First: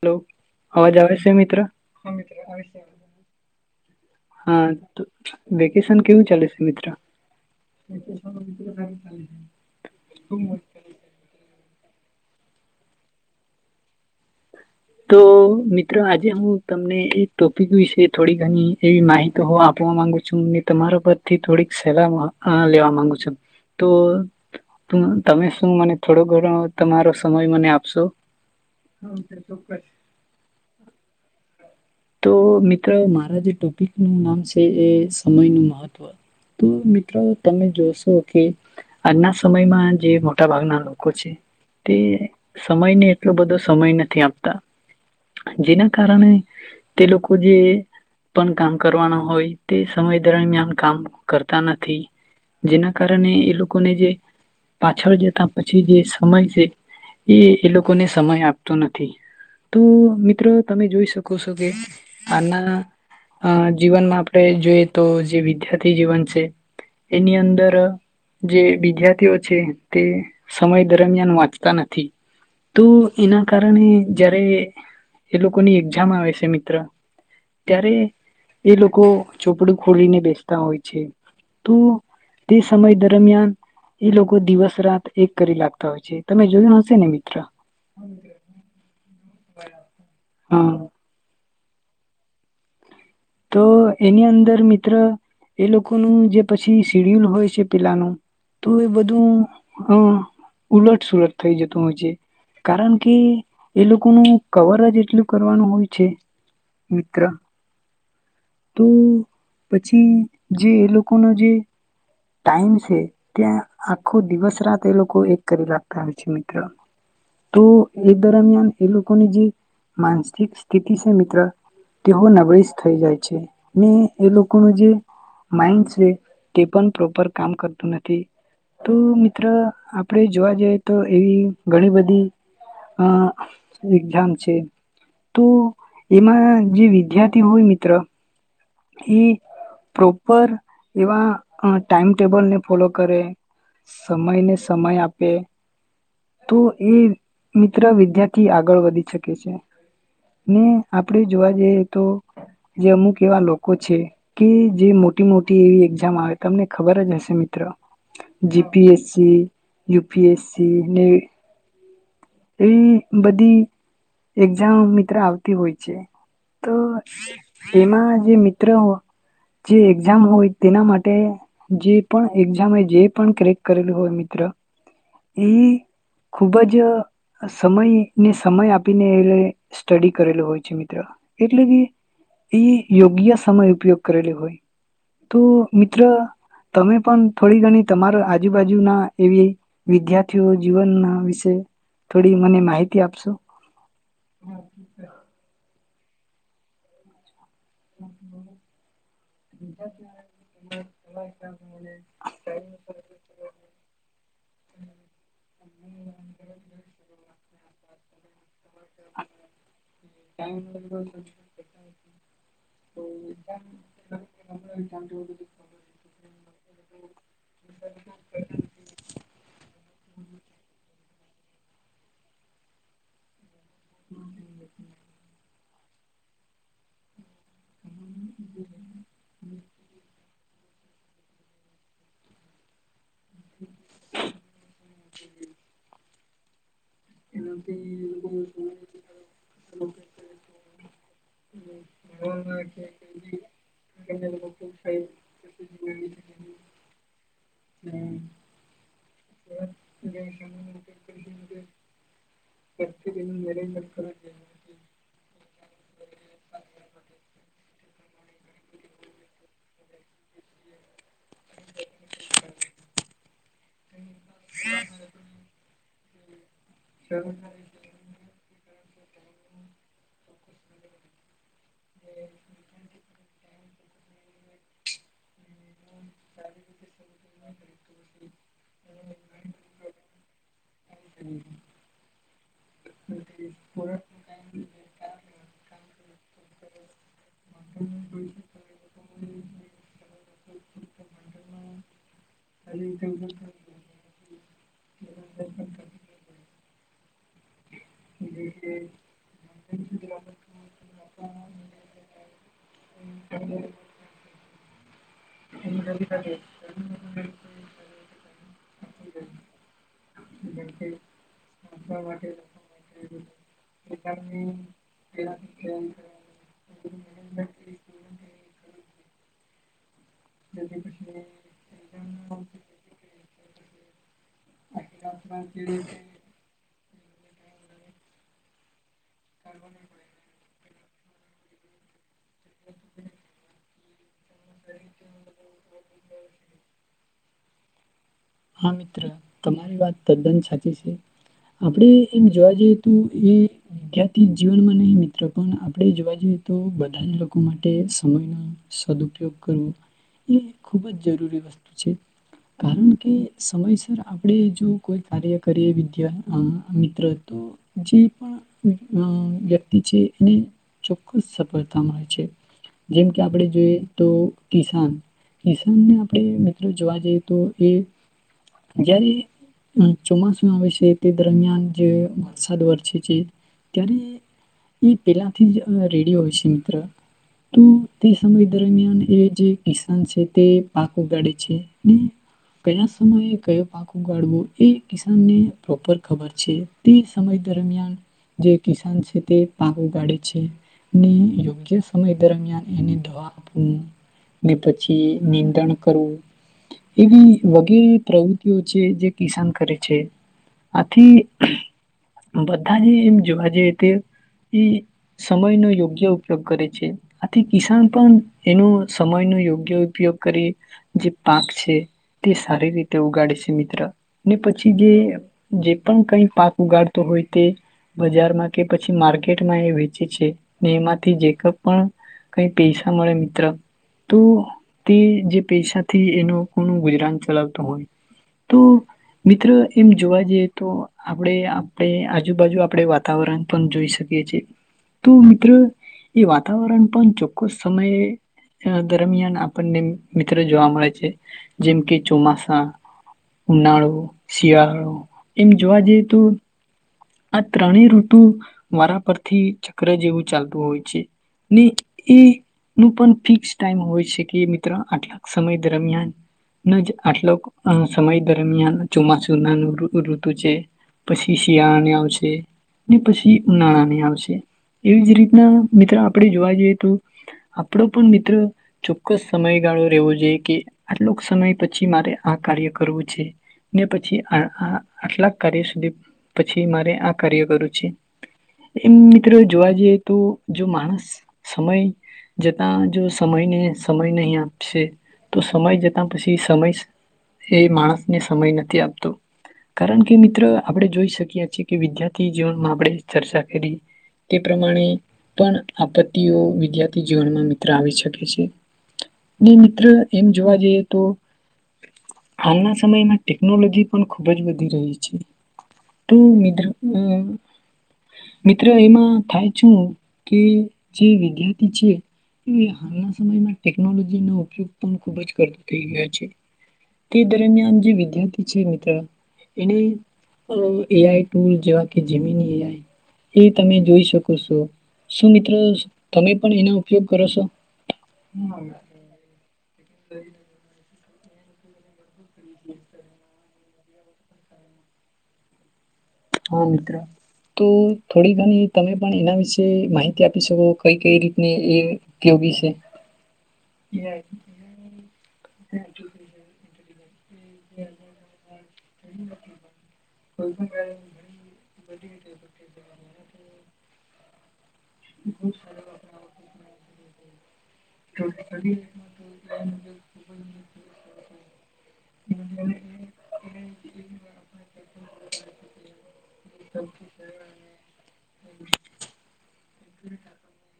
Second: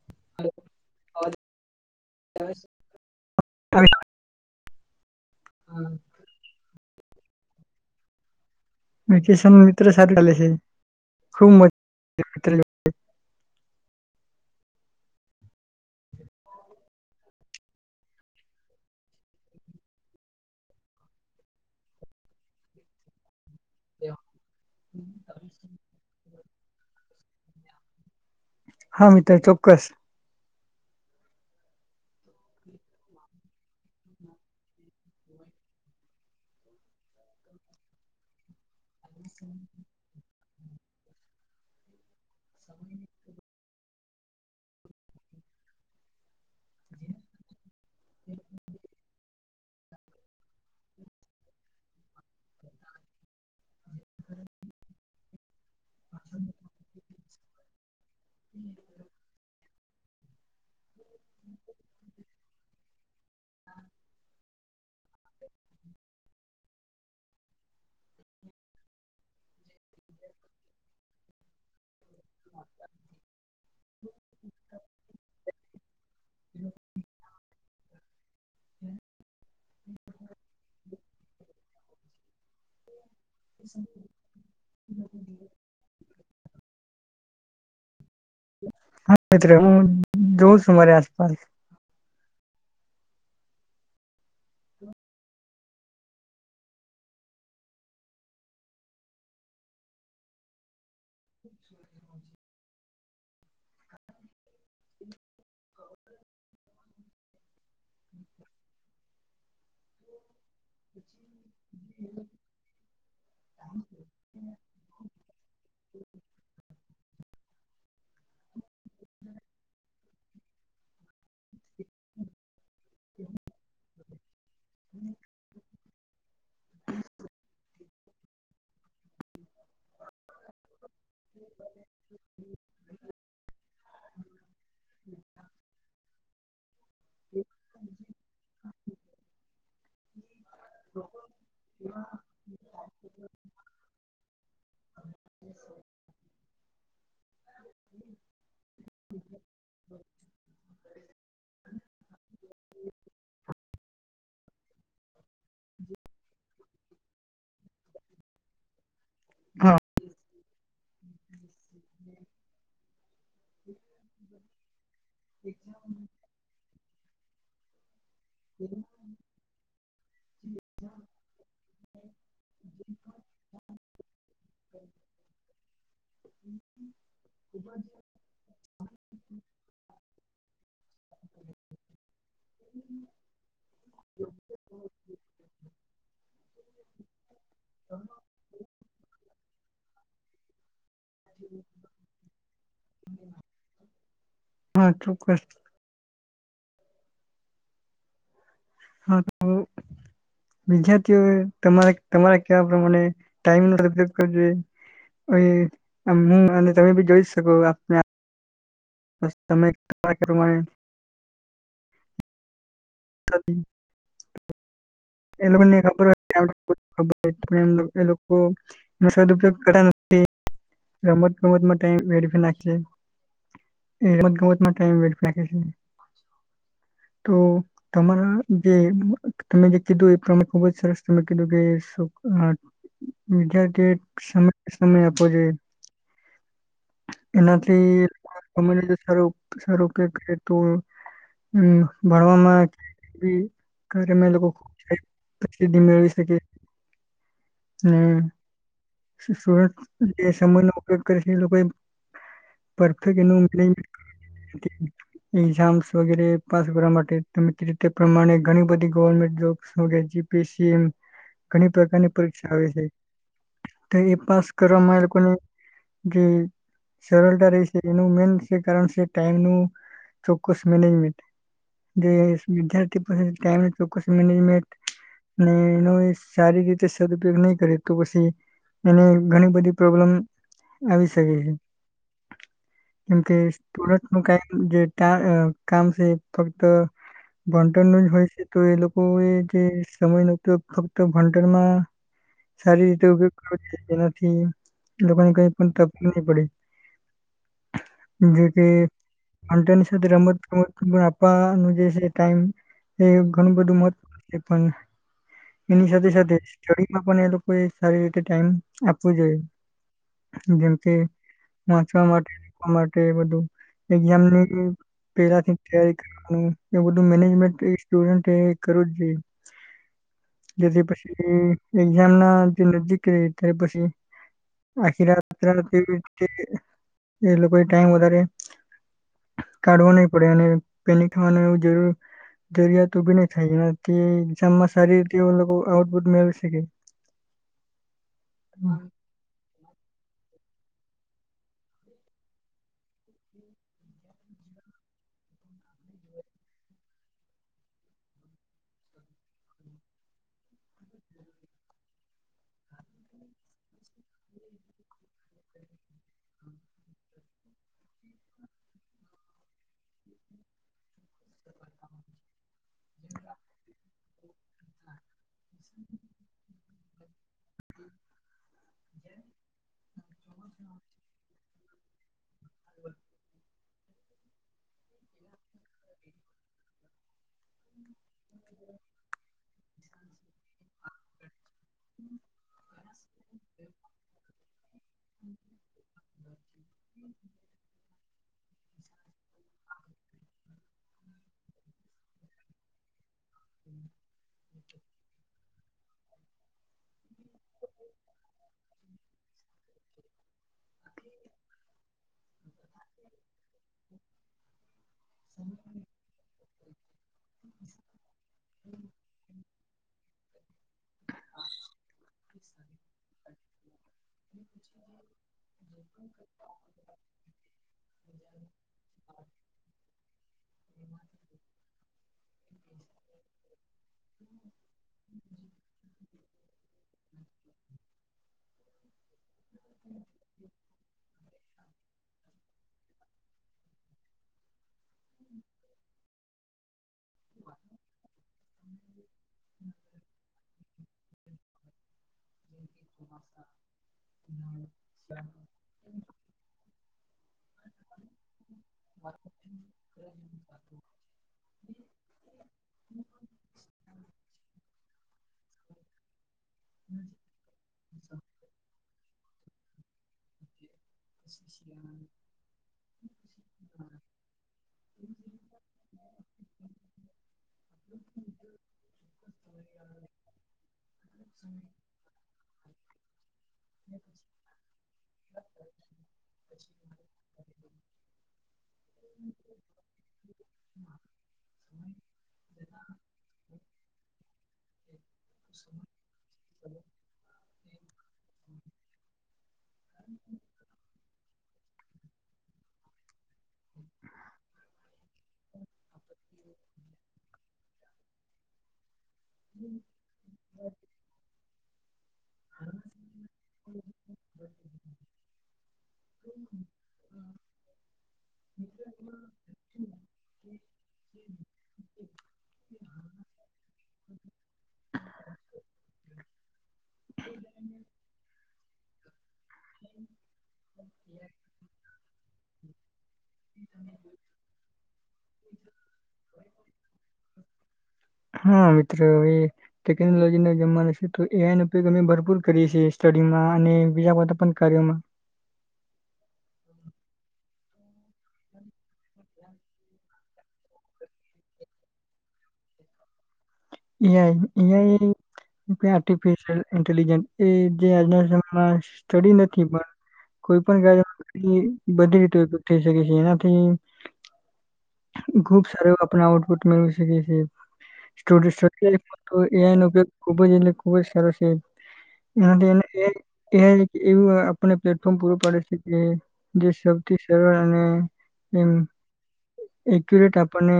Hello અવાજ આવે છે મિત્ર વેકેશન [inaudible] હા. તો વેકેશન કેવું ચાલે છે મિત્ર. એ તો સમ. વકેશન ન મિત્ર સારું ચાલે છે ખુબ મજા. [inaudible] તો મિત્રો આજે હું તમને એ ટોપિક વિશે થોડી ઘણી એવી માહિતી આપવા માંગુ છું ને તમારા પરથી થોડીક સલાહ લેવા માંગુ છું. તો તમે શું મને થોડો ઘણો તમારો સમય મને આપશો. હા મિત્ર તો. કસ. હમ. તો મિત્રો મારા જે ટોપિક નું નામ છે એ સમય નું મહત્વ તો મિત્રો તમે જોશો કે. આજના સમયમાં જે. મોટા ભાગના લોકો છે તે સમયને એટલો બધો સમય નથી આપતા જેના કારણે. તે લોકો જે પણ કામ કરવાના હોય તે સમય દરમિયાન કામ કરતા નથી જેના કારણે એ લોકોને જે પાછળ જતા પછી જે સમય છે એ એ લોકોને. સમય આપતો નથી. તો મિત્રો તમે જોઈ શકો છો કે. અના. અ જીવનમાં આપણે જોઈએ તો જે વિદ્યાર્થી જીવન છે. એની અંદર જે વિદ્યાર્થીઓ છે. તે સમય દરમિયાન વાંચતા નથી તો એના કારણે જ્યારે. એ લોકોની એક્ઝામ આવે છેમ. ત્યારે એ લોકો ચોપડું ખોલીને બેસતા હોય છે તો તે સમય દર. દરમિયાન એ લોકો દિવસ રાત એક કરી લાગતા હોય છે. તમે જોયું હશે ને મિત્ર. હા. એ હ [unintelligible] જોઉ હા સુમારે આસપાસ. તો એની અંદર મિત્ર એ લોકોનું જે પછી શિડ્યુલ હોય છે પેલાનું તો એ બધું અ ઉલટ સુલટ થઈ જતું હોય છે કારણ કે એ લોકોનું કવર જ એટલું કરવાનું હોય છે મિત્ર. તો પછી જે એ લોકોનો જે ટાઈમ છે. ત્યાં આખો દિવસ રાત એ લોકો એક કરી લાગતા હોય છે મિત્રો. તો એ દરમિયાન એ લોકોની જે માનસિક સ્થિતિ છે મિત્ર તે હ નબળી. થઈ જાય છે ને એ લોકોનું જે માઇન્ડ છે તે પણ પ્રોપર કામ કરતું નથી તો મિત્ર આપણે જોવા જઈ. તો એવી ઘણી બધી અ એક્ઝામ છે. તો એમાં જે વિદ્યાર. તે હુવે મિત્ર. એ પ્રોપર. એવા ટાઈમટેબલને ફોલો કરે સમયને સમય આપે તો એ મિત્ર વિદ્યાથી આગળ વધી શકે છે ને આપણે જોવા જઈએ તો જે અમુક એવા લોકો. છે કે જે મોટી મોટી એવી એક્ઝામ આવે તમને ખબર જ હશે મિત્રો જીપીએસ. હા યુપીએસસી. નેવી હમ [inaudible] એવી બધી એક્ઝામ. આવતી હોય છે તો. હમા. જે મિત્ર હો. જે એક્ઝામ હોય તેના માટે જે પણ એક્ઝામ જે પણ ક્રેક કરેલું હોય મિત્ર એ. ખુબ જ. સમયને સમય આપીને એ. સ્ટડી કરેલું હોય છે મિત્ર એટલે કે. એ યોગ્ય સમય ઉપયોગ કરેલો હોય તો મિત્ર. તમે પણ. થોડી ઘણી તમારા આજુબાજુના. એવી વિદ્યાર્થીઓ જીવનના. આ વિશે મને માહિતી આપશો? હા ચોક્કસ [unintelligible] હા, તો વિદ્યાર્થીઓ તમારે-તમારે કેવા પ્રમાણે ટાઈમ નો ઉપયોગ કરવુ જોઈએ અને [unintelligible] તમે બી જોઈશ. કો આપને આપ બસ તમે કહ્યા પ્રમાણે [inaudible] એ લોકોને ખબર હોય [inaudible] ખબર એ લોકો એનો સદપયોગ કરતા નથી. રમત-ગમતમાં ટાઇમ વેડફી નાખીએ- એ રમત ગમત ટાઈમ વેડફી નાખે છે. તો તમારા જે તમે જે કીધું એ તમને ખુબ જ સરસ તમે કીધું કે શું આ વિદ્યાર્થીઓ એ સમય-સમય આપવો જોઈએ. એનાથી તમારો સારો-સારો ઉપયોગ કરે તો ભણવાના કાર્ય માં એ લોકો [unintelligible] મેળવી શકે. હમ્મ, સુરત જે એમાં [unintelligible] ઉપયોગ કરે છે એ લોકોએ પરફેક્ટ એનું એટલે એક્ઝામ્સ વગેરે પાસ કરવા માટે એ પ્રમાણે ઘણી બધી ગવર્મેન્ટ જોબ્સ અને એજ્યુકેશનસ ઘણી પ્રકારની પરીક્ષા આવે છે ટાઇમ પાસ કરવા માટે લોકોને જે સરળતા રહી છે એનું મેન જે કારણ છે ટાઈમનું ચોક્કસ મેનેજમેન્ટ જે વિદ્યાર્થી પાસે ટાઇમ તો ચોક્કસ મેનેજમેન્ટ એને એનો એ સારી રીતે સદપયોગ નહી કરે તો પછી એને ઘણી બધી પ્રોબ્લેમ આવી શકે છે. કેમ કે તુરત નો કંઇક જે કામ છે ફક્ત ભણતરનું જ હોય છે તો એ લોકો એ જે સમય ન ફક્ત ભણતરમાં સારી રીતે ઉપયોગ કર્યો જેનાથી લોકોની કઈ પણ તકલીફ ન પડે જોકે [unintelligible] રમતગમતનુ પણ આપવાનું જે ટાઈમ એ ઘણું બધું મહત્વ નું છે પણ એની સાથે સાથે સ્ટડીમાં પણ એ લોકોએ સારી રીતે ટાઈમ આપવો જોઈએ. જેમ કે વાચવા માટે-માટે એ બધું એક્ઝામ ની પેલાથી તૈયારી કરવા એ બધું મેનેજમેન્ટ એ સ્ટુડન્ટ એ કરવું જોઈએ. જેથી પછી એક્ઝામના દિન નજદીક રહેત્યારે પછી આખી રાત્ર [unintelligible] એ લોકો એ ટાઈમ વધારે કાઢવો નહી પડે અને પેલી ખાનું એવું જરૂર જરિયાત ઉભી નહી થાય એનાથી એક્ઝામમાં સારી રીતે એ લોકો આઉટપુટ મેળવી શેકે. હા મિત્ર. તમારી વાત તદ્દન સાચી છે આપણે એમ જોવા જઈએ તો એ જજ્ઞાતિ જીવનમાં નહીં મિત્ર પણ આપણે જોવા જઈએ તો બધા જ લોકો માટે સમયનો સદઉપયોગ કરવો એ ખૂબ જ જરૂરી વસ્તુ છે કારણ કે સમયસર આપણે જો કોઈ કાર્ય કરીએ વીદ્યા અ મિત્ર તો જે પણ અં અ [unintelligible] હોય છે. જેમ કે આપણે જોઈએ તો કિસાન. કિસાનને આપણે મિત્ર જોવા જએ તો જયારે અં ચોમાસું આવે છે. તે દરમિયાન જે વરસાદ વરછે છે. ત્યારે એ પેલાથી જ અ રેડિ હોય છે મિત્ર. તો, તે સમય દરમિયાન એ જે કિસાન છે તે પાક ઉગાડે છે ને કયસ સમયે કયો પાક ઉગાળવો એ કિસાનને પ્રોપર ખબર છે. તે સમય દરમિયાન જે કિસાન છે તે પાક ઉગાડે છે ને યોગ્ય સમય દરમિયાન એને દવા હમ્મ ને પછી નીંદણ કરવું. એવી વગેરે પ્રવૃત્તિઓ છે, જે કિસાન કરે છે. આથી બધા જે એમ જોવા જઈએ તે એ સમયનો યોગ્ય ઉપયોગ કરે છે. આથી કિસાન પણ એનો સમયનો યોગ્ય ઉપયોગ કરી, જે પાક છે તે સારી રીતે ઉગાડે છે મિત્ર. ને પછી જે જે પણ કઈ પાક ઉગાડતો હોય તે બજારમાં કે પછી માર્કેટમાં એ વેચે છે, ને એમાંથી જે કઈ પણ કઈ પૈસા મળે મિત્ર તો તે જે પૈસા થી એનો કોણ ગુજ [inaudible] ચલાવતો હોય તો. મિત્ર એમ જોવા જઈએ તો. આપણે આપણે આજુબાજુ આપણે વાતાવરણ પણ જોઈ શકીએ છીએ. તો મિત્ર એ વાત તાવરણ. પણ ચોક્કસ સમય દરમિયાન આપણને મિત્રો જોવા મળે છે. જેમકી ચોમાસા, ઉનાળો, શિયાળો એમ જોવા જઈ તો આ ત્રણેય ઋતુ, વારા પરથી ચક્ર જેવું ચાલતું હોય છે, ને એ નુ પણ ફિક્સ ટાઈમ હોય છે કે મિત્ર આટલાક સમય દરમિયાન ન જ આટલો સમય દરમિયાન ચોમાસું નાનું ઋતુ છે. પછી શિયાણય ને પછી ઉનાળાનીને આવશે એવી જ રીતના મિત્રો આપણે જોવા જઈએ તો આપડો પણ મિત્ર ચોક્કસ સમયગાળો રહેવો જોઈએ કે આટલોક સમય પછી મારે આ કાર્ય કરવું. છે. ને પછી આટલાક કાર્ય સુધી પછી મારે કાર્ય કરુ છે. એમ મિત્રો જોવા જઈએ તો જો માણસ સમય જતા, જો સમયને સમય નહં છે. તો સમય જતા પછી સમય એ માણસને સમય નથી આપતો, કારણ કે મિત્ર આપડણે જોઈ શકીએ છીએ કે વિદ્યાર્થી જીવનમાં આપણે ચર્ચા કરી તે પ્રમાણે પણ આપત્તિઓ વિદ્યાર્થી જીવનમાં મિત્ર આવી શકે છે. ને મિત્ર એમ જોવા જઈએ તો હાલના સમયમાં ટેકનોલોજી પણ ખુબ જ વધી રહી છે, તો અમ મિત્રો એમાં થાય છું કે જે વિદ્યાર્થી છે એ હાલના સમય માટે ટેકનોલોજીનો ઉપયોગ પણ ખુબ જ કરતો થઈ ગયા છે. તે દરમિયાન જે વિદ્યાર્થી છે ને તો. એને એ આઈ કેવાકી જીમી ન જાય એ તમે જોઈ શકો છો, શું મિત્રો તમે પણ એનો ઉપયોગ કરો છો? ટેકનોલોજી ના જમન છે તો એનપી કમે ભર કરીએ છએ સ્ટડી માં અને બીજા બધા પણ કર્યોમાં. હા મિત્ર તો થોડી ઘણી તમે પણ એના વિશે માહિતી આપી શકો કઈ કઈ રીતની એ ઉપયોગી છે. એઆઈ એઆઈ આર્ટિફિશ્યિલ ઇન્ટલ્લીગેન્ટ એ જે આજના સમયમાં સ્ટડી નથી પણ કોઈ પણ કાર્ય બધી રીતે ઉપયોગ થઈ શકે છે એનાથી ખુબ સારા આપને આઉટપુટ મેળવી શકે. [unintelligible] એ ઈ ઉપયોગ ખુબ એટલે ખુબ જ સારો છે એનાથી એવું એ ઈ આપને પ્લેટફોર્મ પૂરું પાડે છે કે જે સૌથી સરળ અને એક્યુરેટ આપણને.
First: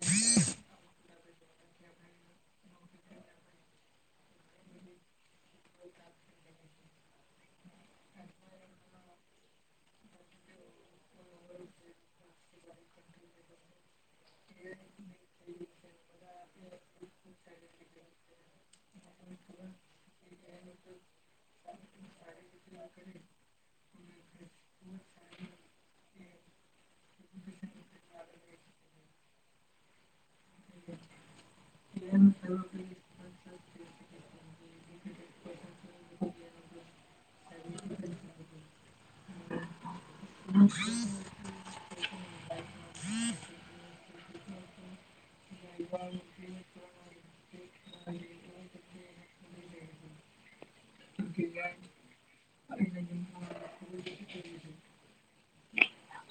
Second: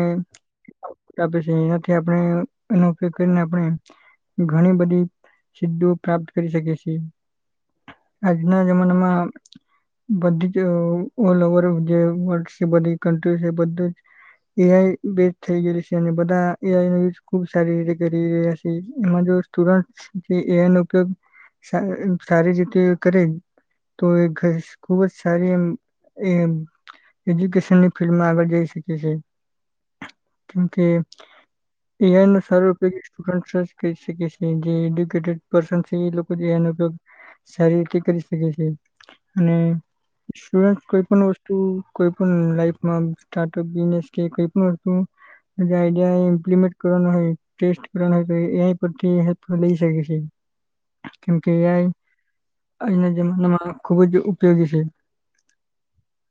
આપે છે એના થી આપ ને એનો ઉપયોગ કરીને આપણે ઘણી બધી સિ્ધો પ્રાપ્ત કરી શકીએ છીએ. આજના જમાના મા બધી જ ઓલ ઓવર જે વર્લ્ડ છે બધી કન્ટ્રી છે બધી જ એ આઈ બેટ થઈ ગયલી છે અને બધા- - એ આઈ નો યુઝ ખુબ સારી રીતે કરી [unintelligible] છે એમાં જો સ્ટુડન્ટ એ આઈ નો ઉપયોગ સા સારી રીતે કરે તો એ ખુબ જ સારી એમ. એ એજ્યુકેશનની ફિલ્ડમાં આગળ જઈ શકી છે, કેમ કે. એ સાર્ટુડ કહી શકે છે જે એડ્યુકેટેડ પ. [unintelligible] એ લોકો એનો ઉપયોગ સારી રીતે કરી શકે છે, અને. શર કઈ પણ વસ્તુ કોઈ પણ લાઈફમાં સ્ટાર્ટઅપ બિનેસ કે કોઈ પણ વસ્તુ આઈડિયા મ્પ્લીમેન્ટ. કરવાયટે કરવાય એથી. [unintelligible] છેી [unintelligible] કેમ કે એ આઈ જમાનામાં ખુબ જ ઉપયોગી છે.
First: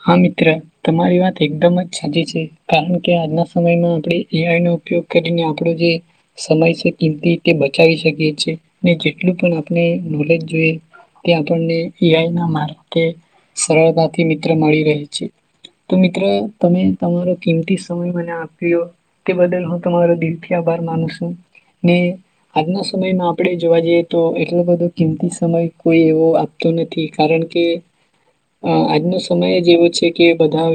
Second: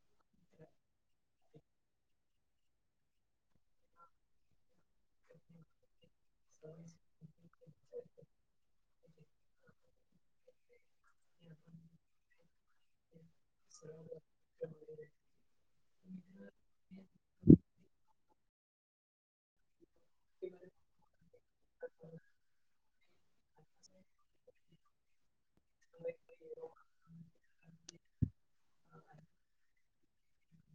હા મિત્ર તમારી વાત એકદમ જ સાચી છે, કારણ કે આજના સમયમાં આપણે એ આઈ નો ઉપયોગ કરીને આપણું જે સમય છે કિમતી તે બચાવી શકીએ છીએ, ને જેટલું પણ આપણે નોલેજ જોઈએ તે આપણને એ આઈ ના માર સરળતાથી મિત્ર માહિતી મળી રહે છે, તો મિત્ર તમે તમારો કિંમતી સમય તે બદ હું તમારો દિલથી આભાર માનું છું ને આજના સમયમાં આપે જોવા જઈએ તો એટલો બધો કિંમતી સમય. કોઈ એવો આપતો નથી કારણ કે અને. [unintelligible] સમય જેવો છે કે બધા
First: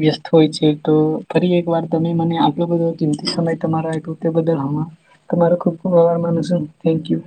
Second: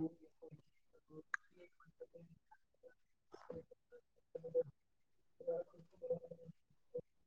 વ્યસ્ત હોય છે તો ફરી એક વાર તમે મને આગલો બધો કેમ સમય તમારા આવ્યો તે બદલ હ, તમારો ખુબ ખુબ આભાર માનો છું, થેન્ક યુ.